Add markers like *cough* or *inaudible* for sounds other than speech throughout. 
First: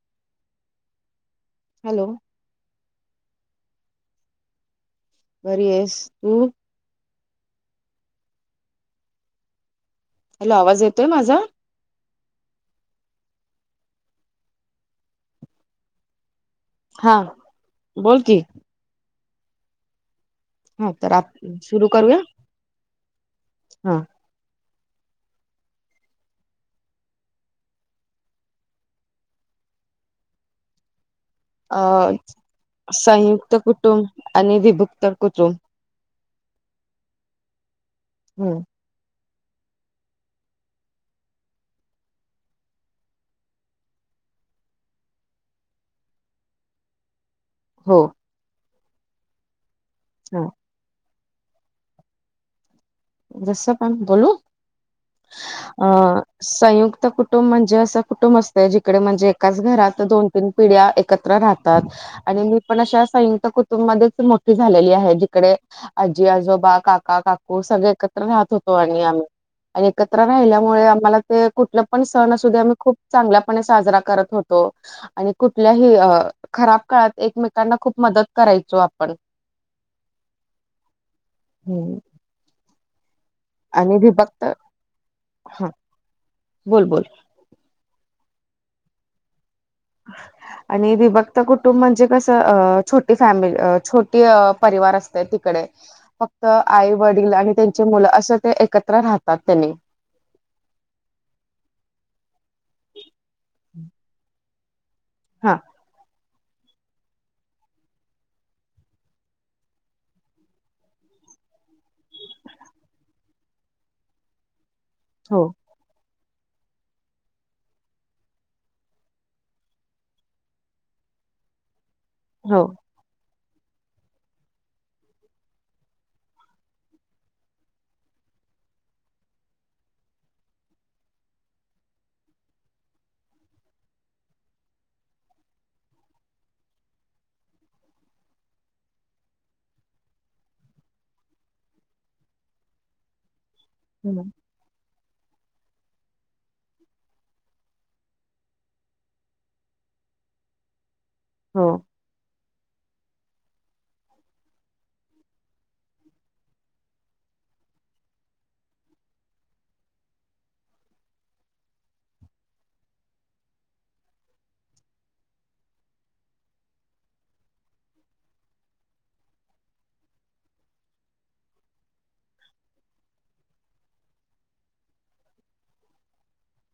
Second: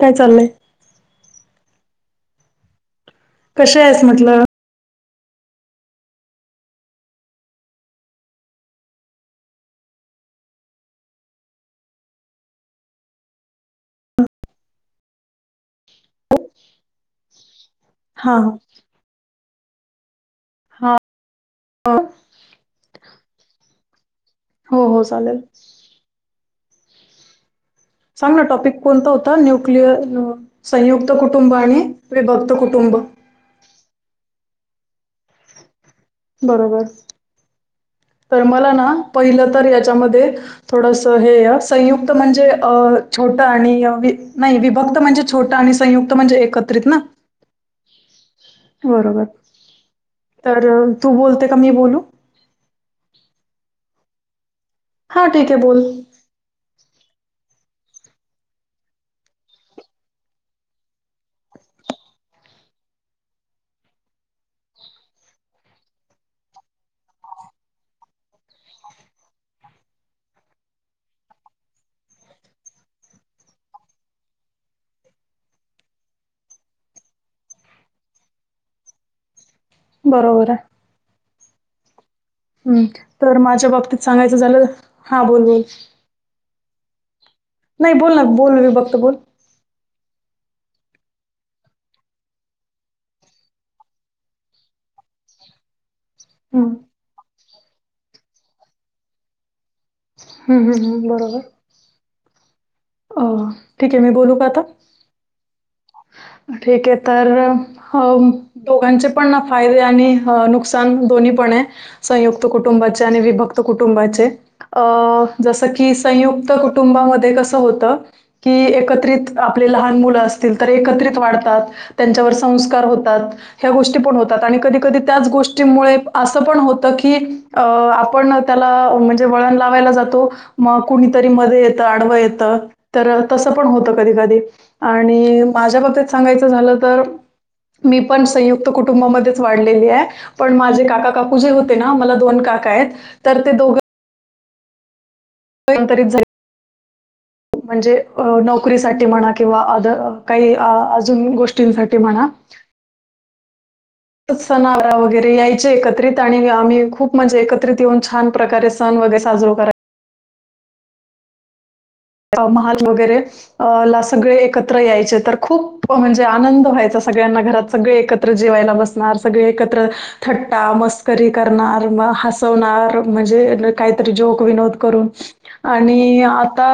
काय चाललंय. हॅलो कसे आहेस म्हटलं बरी आहेस तु हॅलो आवाज येतोय माझा- हा बोल हा कि - हा तर आपन सरू करूया हो हा - हो हो चालेल. सांग ना टॉपिक कोणता होता? न्यू क्लिअर संयुक्त कुठ अ संयुक्त कुटुंब आणि विभुक्त कुटुंब- बरोबर तर मला ना पहिलं तर याच्यामध्ये- थोडस हे संयुक्त म्हणजे छोटं आणि नाही विभक्त म्हणजे छोटा आणि संयुक्त म्हणजे एकत्रित ना- हो बरोबर तर तू बोलते का मी बोलू - कस पण बोलू हा ठीक आहे - बोल संयुक्त कुटुंब म्हणजे असं कुटुंब असतंय जिकडे म्हणजे एकाच घरात दोन तीन पिढ्या एकत्र राहतात. आणि मी पण अशा संयुक्त कुटुंबा मध्येच मोठी झालेली आहे जिकडे- आजी आजोबा, काका काकू, सगळे एकत्र राहत होतो आणि आम्ही आम्ही - आणि एकत्र राहिल्यामुळे आम्हाला ते कुठलं पण सण असू द्या आम्ही खूप चांगल्यापणे साजरा करत होतो. आणि कुठल्याही हा खराब काळात एकमेकांना खूप मदत करायचो आपण- बरोबर आहे. हम हम्म तर माझ्या बाबतीत सांगायचं विभक्त झालं हा बोल बोल बोल बोल नाही बोल ना बोल मी बघत बोल. *inaudible* आणि विभक्त कुटुंब म्हणजे कसं अ छोटी फॅमिली छोटी परिवार असते तिकडे- फक्त हं. आई वडील आणि त्यांचे मुलं असं ते एकत्र राहतात त्यांनी- हम् ह्म ह बरोबर अ ठीक आहे मी बोलू का आता हा. ठीक आहे तर अ दोघांचे पण फायदे आणि नुकसान दोन्ही पण आहे. संयुक्त कुटुंबाचे आणि विभक्त कुटुंबाचे अ हो जस संयुक्त कुटुंबामध्ये कस होत की एकत्र आपले लहान मुलं अस अस तर एकत्रित वाढतात त्यांच्यावर हो संस्कार होतात. ह्या गोष्टी पण होतात आणि कधी कधी त्याच गोष्टीमुळे असं पण होतं की अ आपण त्याला म्हणजे वळण लावायला जातो मग कुणीतरी मध्ये येतं आडवं येतं. तर तसं पण होतं कधी कधी आणि माझ्या बाबतीत सांगायचं झालं तर मी पण संयुक्त कुटुंबामध्येच वाढलेली आहे. पण माझे काका काकु जे होते ना मला दोन काका आहेत तर ते दोघ हम्म. री झा *unintelligible* म्हणजे नोकरीसाठी म्हणा किंवा अ काही अजून हो गोष्टींसाठी. ते म्हणा. सनावरा वगैरे यायचे एकत्रित आणि आम्ही खूप म्हणजे एकत्रित येऊन छान प्रकारे सण वगैरे साजरो करायचे. मल वगैरे अ ला सगळे एकत्र यायचे तर खूप म्हणजे आनंद व्हायचा सगळ्यांना घरात सगळे एकत्र एक्र जेवायला बसणार सगळे एकत्र थट्टा मस्करी करणार म हसवणार म्हणजे काहीतरी जोक विनोद करून आणि आता.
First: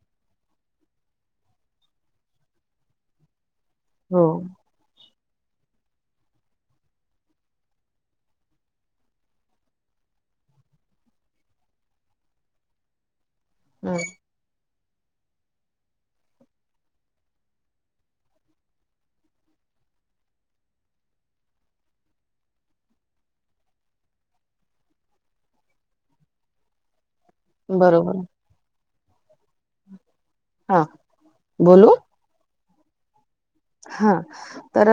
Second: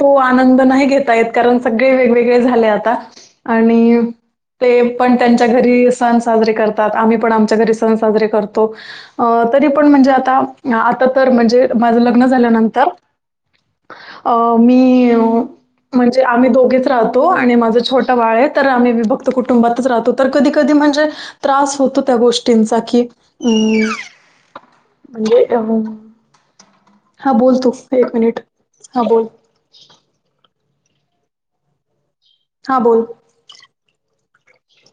तो आनंद नाही घेता येत कारण सगळे वेगवेगळे झाले आता आणि ते पण त्यांच्या घरी सण साजरे करतात आम्ही पण आमच्या घरी सण साजरे करतो. अ तरी पण म्हणजे आता आता तर म्हणजे माझं लग्न झाल्यानंतर. हम्. अ मी. म्हणजे आम्ही दोघेच राहतो आणि माझं छोटा बाळ आहे तर आम्ही वीभक्त कुटुंबातच राहतो. तर कधी कधी म्हणजे त्रास होतो त्या गोष्टींचा की अम- म्हणजे अ हा बोल तू एक बरोबर मिनिट हा बोल हा बोलू. हां बोल. हा तर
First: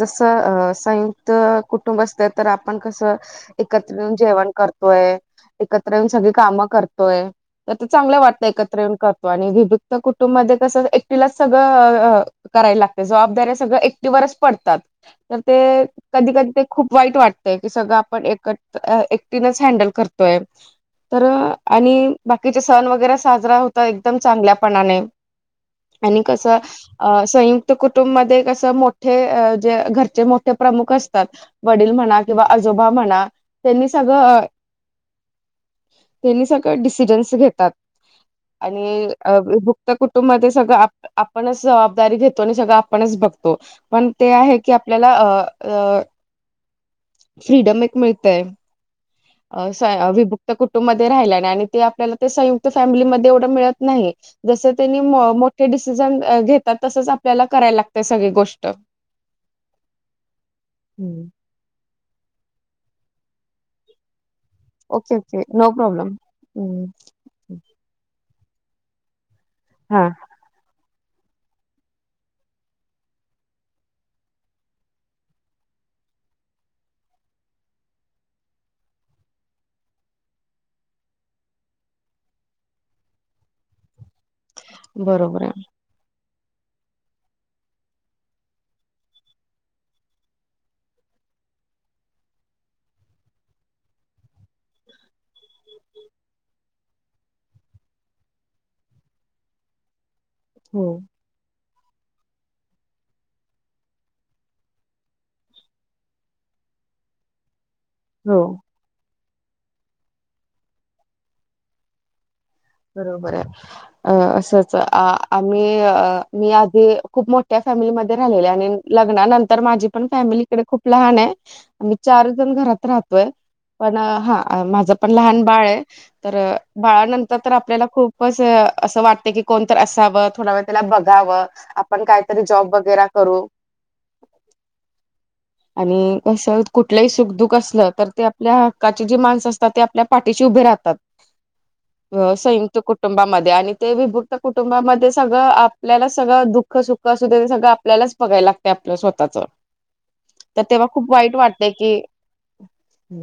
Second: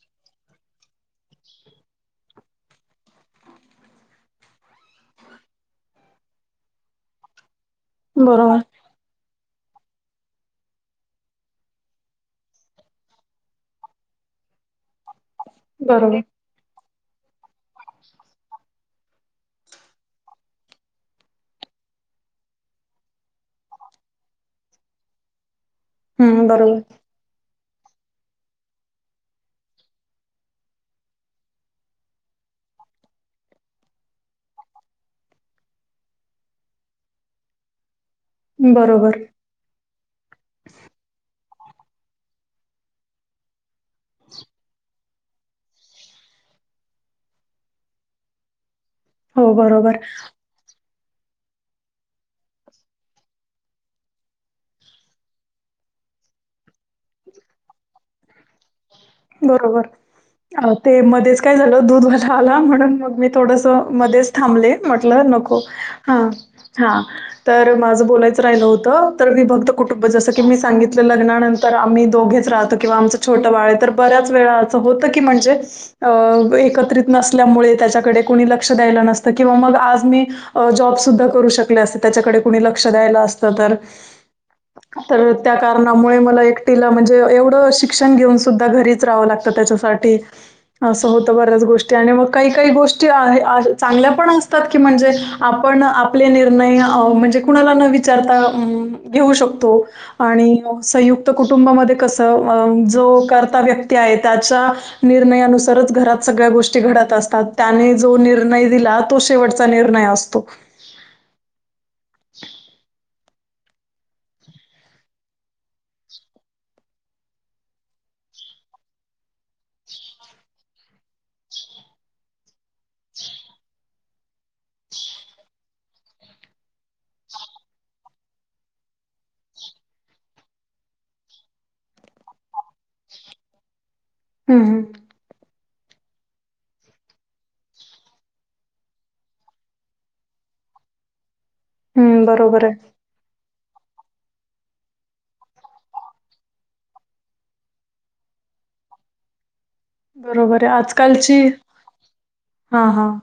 जस संयुक्त कुटुंब असत तर आपण कसं एकत्र येऊन जेवण करतोय एकत्र येऊन सगळी काम करतोय. तर चांगलं वाटतंय बरोबर, का. करतो आणि वित कुटुंब मध्ये कस एकटीलाच सगळं करायला लाग जबाबदारी सगळ एकटीच पडतात तर ते बरोबर. कधी कधी खूप वाईट वाटतय की सगळं आपण एकत एकटीनच हँडल करतोय. तर आणि बाकीचे सण वगैरे साजरा होता एकदम चांगल्यापणाने आणि हं, कसं बरोबर. अ संयुक्त कुटुंब मध्ये असं मोठे जे घरचे मोठे प्रमुख असतात. वडील म्हणा किंवा आजोबा म्हणा त्यांनी सगळं त्यांनी सगळं डिसिजन्स घेतात. बरोबर. आणि भुक्त कुटुंबाात सगळं आपणच जबाबदारी घेत. पण आपणच बघतो पण ते आहे का. आपल्याला अ फ्रीडम एक मिळतय. हो, अस बरोबर. अभ बुक कुटुंबमध्येध्ये राहिल्याने आणि ते आपल्याला ते संयुक्त फॅमिलीमध्ये एवढं मिळत नाही. जस त्यांनी मोठे डिसिजन घेतात तसच आपल्याला करायला लागतय सगळी गोष्ट बरोबर ते हम्म मध्येच काय झाल दूध वाला आला म्हणून मग मी थोडस मध्येच थांबले. ओके म्हटलं ओके नको नो प्रॉब्लेम हा हम्म हा तर माझं बोलायचं राहिलं होतं तर मी फक्त हा कुटुंब जसं ी मी सांगितलं लग्नानंतर आम्ही दोगेच राहतो किंवा आमचं छोट बाळे तर बऱ्याच वेळा असं होतं की म्हणजे अं एकत्रित नसल्यामुळे त्याच्याकडे कोणी लक्ष द्यायला नसतं किंवा मग आज मी. जॉबसुद्धा करू शकले असते त्याच्याकडे कुणी लक्ष द्यायला असतं तर, तर बरोबर त्या आहे कारणामुळे मला एकटीला म्हणजे एवढं शिक्षण घेऊन सुद्धा घरीच राहावं लागतं त्याच्यासाठी असं होतं बऱ्याच गोष्टी आणि मग काही काही गोष्टी आहे चांगल्या पण असतात की म्हणजे आपण आपले निर्णय म्हणजे कुणाला न विचारता घेऊ शकतो. आणि हो संयुक्त कुटुंबामध्ये कसं जो व्यक्ती आहे त्याच्या निर्णयानुसारच घरात सगळ्या गोष्टी घडत असतात त्याने जो हो निर्णय दिला तो शेवटचा निर्णय असतो. बरोबर आहे. अ असंच आम्ही मी आधी खूप मोठ्या फॅमिलीमध्ये राहिलेल्या आणि लग्नानंतर माझी पण फॅमिलीकडे खूप लहान आहे आंम्ही चार जण घरात राहतोय. पण हा माझं पण लहान बाळ आहे तर बाळानंतर तर आपल्याला खूपच असं वाटत की कोणत असावं थोडा वेळ त्याला बघावं. आपण काहीतरी जॉब वगैेरें करू हम्म हम आणि कंस कुठलंही सुखदुख असलं तर ते आपल्या हक्काचे जे माणस असतात ते आपल्या पाठीशी उभे राहतात. हं, बरोबर आहे. संयुक्त कुटुंब कुटुंबामध्ये आणि ते विभुक्त कुटुंबामध्ये सगळं आपल्याला सगळं दुःख सुख असु दे ते सगळं आपल्यालाच बघायला लागत आपलं स्वतःच तर बरोबर आहे तेव्हा खूप वाईट आजकालची वाटतय की हा हा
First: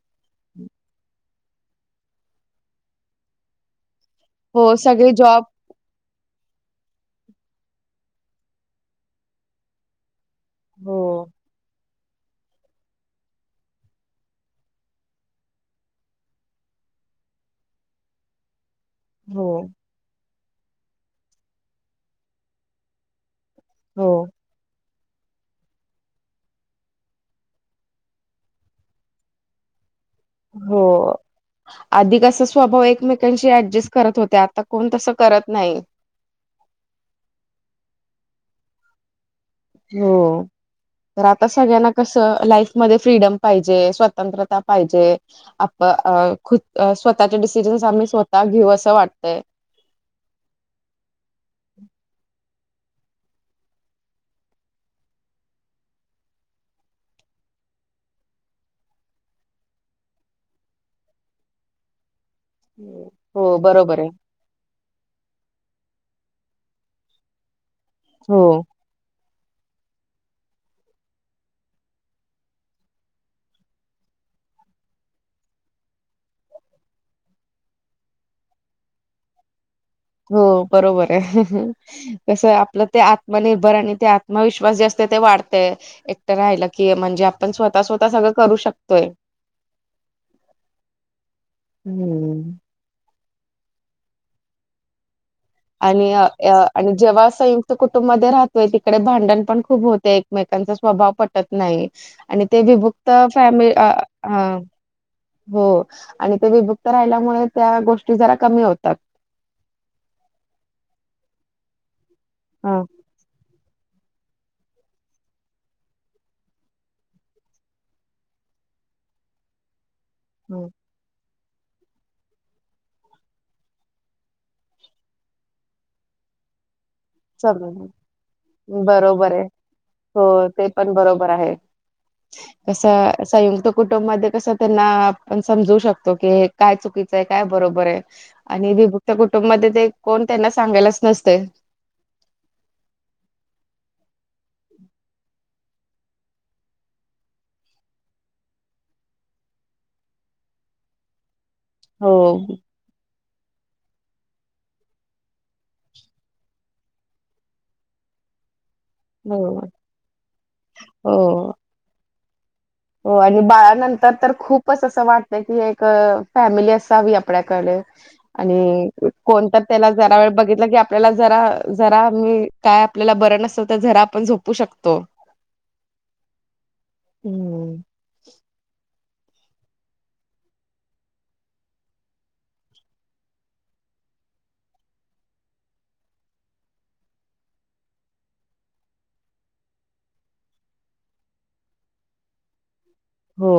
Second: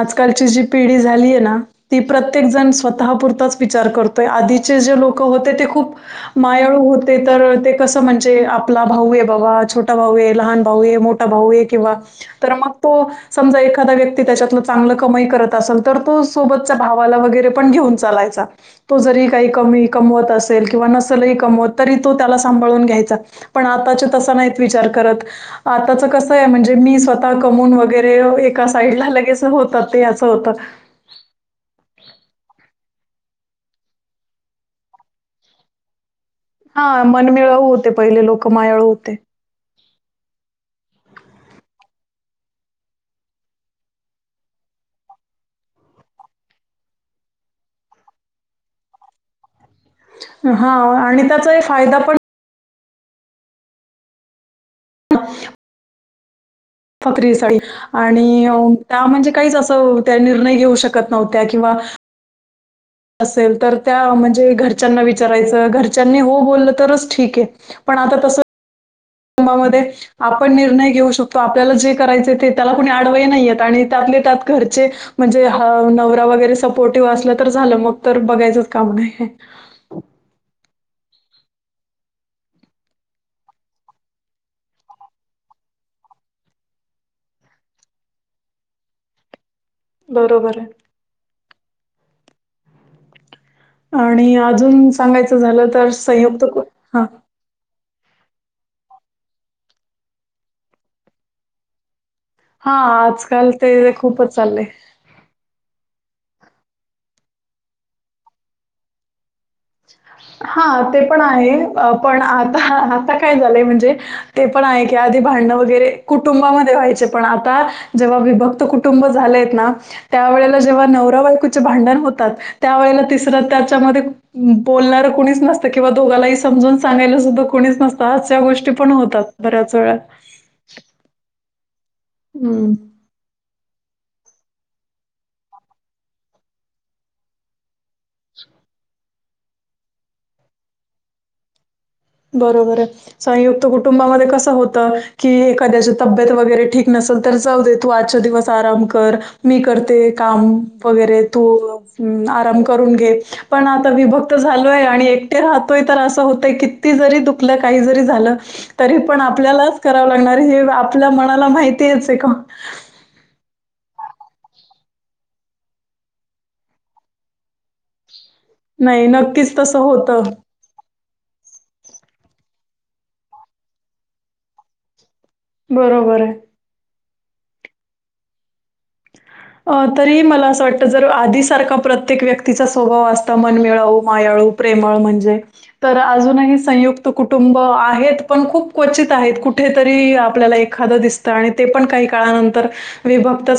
आजकालची जी पिढी झालीय ना ती प्रत्येक जण स्वतःपुरताच विचार करतो. हो आधीचे जे सगळे लोक जॉब होते ते खूप मायाळू होते तर ते कसं म्हणजे आपला भाऊ आहे बाबा छोटा भाऊ आहे. लहान भाऊ आहे, हो मोठा भाऊ आहे, किंवा तर मग तो समजा एखादा व्यक्ती त्याच्यातलं चांगलं कमाई करत असेल तर तो सोबतच्या भावाला वगैरे पण घेऊन चालायच. *inaudible* तो जरी हो काही कमी कमवत असेल किंवा नसेलही कमवत तरी तो त्याला सांभाळून घ्यायचा. पण आताच्या हो तसां नाहीत विचार करत. आताच कस आहे म्हणजे मी स्वतः कमून वगैरे एका साईडला लगेच होतात ते होतं. हो आधी कस अस स्वभाव एकमेकांशी ऍडजस्ट करत होते आता कोण तसं करत नाही. हा मनमिळवू होते पहिले लोक मायाळ होते. हो. तर आता सगळ्यांना कसं लाईफ मध्ये फ्रीडम पाहिजे स्वतंत्रता पाहिजे. आप खु स्वतःच्या डिसिजन्स आम्ही स्वतः घेऊ असं वाटतंय. हा आणि त्याचा फायदा पण ह फकरी साडी *inaudible* आणि त्या म्हणजे काहीच असं त्या निर्णय घेऊ शकत नव्हत्या किंवा हो असेल तर बरोबर आहे. त्या म्हणजे घ ब हो तुमध्येध्ये आपण निर्णय घेऊ शकतो आपल्याला जे करायचे ते त्याला कोणी आडवई नाहीय आणि त्यातले त्यात घरचे म्हणजे ह नवरा वगैरे सपोर्टिव्ह असला तर झालं मग तर बघायचंच काम नाही हे हो बरोबर आहे कस आपलं ते आत्मनिर्भर आणि ते आत्मविश्वास जे असते ते वाढते एकटं राहिलं की म्हणजे आपण स्वतः स्वतः सगळं करू शकतोय बरोबर आहे हम्म आणि अजून सांगायचं झालं तर आणि संयुक्त कु आणि हां. जेव्हा स कुटुं मध्ये राहतोय तिकडे भांडण पण खूप होत एकमेकांचा स्वाव प नाही आणि ते हां, विभुक्त आजकाल फॅम ते खूपच चाललंय. हो आणि ते विभुक्त राहिल्यामुळे त्या गोष्टी जरा कमी होतात हा ते पण आहे पण आता हं आता काय झालंय म्हणजे ते पण आहे की आधी भांडणं वगैरे कुटुंबामध्ये व्हायचे पण आता जेव्हा विीभक्त कु कुटुंब झालंय आहेत ना त्यावेेळेला हं जेव्हा नवरा बायकूचे भांडण होतात त्यावेेळेला तिसर त्याच्यामध्ये बोलणार क कोणीच नतं किंवा दोघालाही समजून सांगायच कोणीच सगळं नसता अशा गोष्टी पण होतात बरोबर आहे. बऱ्याच वेळ हो ते पण बरोबर आहे हं. कस अस ये तो कुटुंब मध्ये कसं त्यांना आपण समजू शकतो की काय चुकीचंय काय बरोबर आहे आणि भभूकच्या कुटुंबमध्ये ते कोण त्यांना सांगायलाच नसते बरोबर आहे संयुक्त कुटुंबामध्ये कसं होतं कीखद्याची तब्येत वगैरे ठीक नसेल तर जाऊ दे तू आजच्या दिवस आराम कर मी करते काम वगैरे तू हो हम् आराम करून घे पण आता विभक्त झालोय आणि एकटे राहतोय तर असं होतय की त जरी दुखलं काही जरी झालं तरी पण हो आपल्यालाच करावं लागणार हे आपल्या मनाला हो माहिती तेचेे का हो आणि बाळनंतर तर खूपच असं वाटत की एक फॅमिली असावी आपल्याकडे आणि नाही, नक्कीच कोणत तसं त्याला जरा होतं. वेळ बघित की आप आपल्याला जरा जरा काय आपल्याला बरं नसतल तर जरा आपण झोपू शकतो बरोबर आहे हम्म *unintelligible* अ तरी मला असं वाटतं जर आधीसारखा प्रत्येक व्यक्तीचा स्वभाव असता मनमिळावू मायाळू प्रेमळ म्हणजे तर अजूनही संयुक्त कुटुंब आहेत पण खूप क्वचित आहेत कुठेतरी आपल्याला एक दितण काही का हो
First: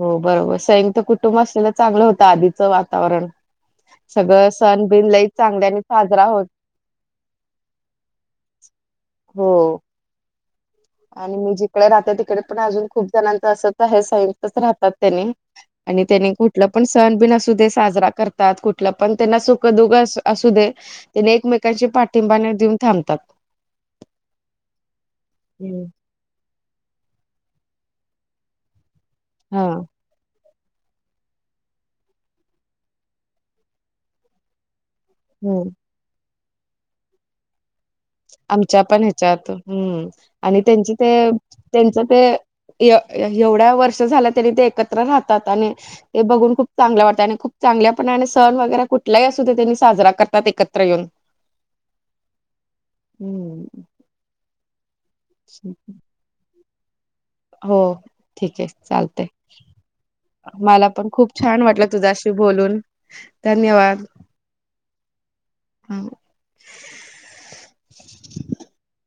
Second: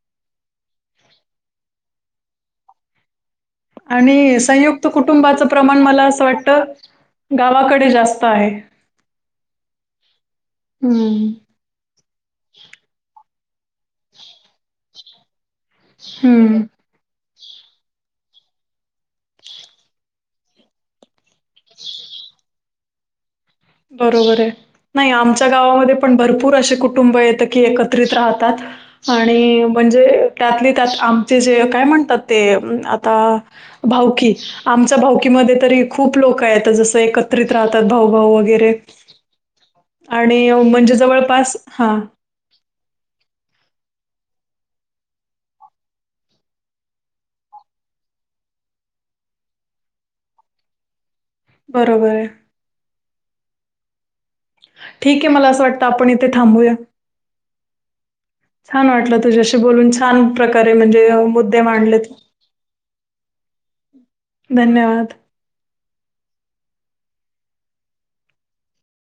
हो बरोबर सयुक्त कुटुंब असलेलं चांगलं होतं आधीचं वातावरण आणि सगळं सण संयुक्त बिन लई कुटुंबाचं चांगल्याने प्रमाण मला असं साजरा होत वाटतं गावाकडे जास्त आहे हो हं, आणि मी जिकडे राहते तिकडे पण अजून खूप जणांच असं आहे संयुक्तच राहतात त्यानी आणि त्याने हं. कुठलं पण सण बिन असू दे साजरा करतात कुठलं पण त्यांना सुख दुख असू दे त्यांनी एकमेकांचे पाठिंबाने देऊन थांबतात बरोबर आहे नाही आमच्या हम्म. गावामध्ये पण भरपूर असे कुटुंब येत की एकत्रित राहतात आणि हा म्हणजे त्यात ली त्यात आमचे जे काय म्हणतात ते आता भाऊकी आमच भाऊकी मध्ये हम्म. तरी खूप लोक आहेत जस एकत्रित राहतात भाऊ भाऊ व आमच्या पण ह्याच्यात हम आणि अं, त्यांची म्हणजे ते जवळपास त्यांच हां, ते एव - एवढ्या वर्ष झाल्या तरी ते एकत्र राहतात आणि ते बघून खूप चांगलं वाटतं आणि खूप चांगल्यापणाने सण वगैरे कुठलाही असू दे ते त्यांनी साजरा करतात एकत्र येऊन बरोबर आहे हम्म ठीक आहे मला असं वाटतं आपण इथे थांबूया हो ठीक आहे छान वाटलं चालतय तुझ्याशी बोलून छान प्रकारे मला म्हणजे पण अ, खूप मुद्दे छान वाटलं मांडलेत. तुझ्याशी बोलून धन्यवाद धन्यवाद हम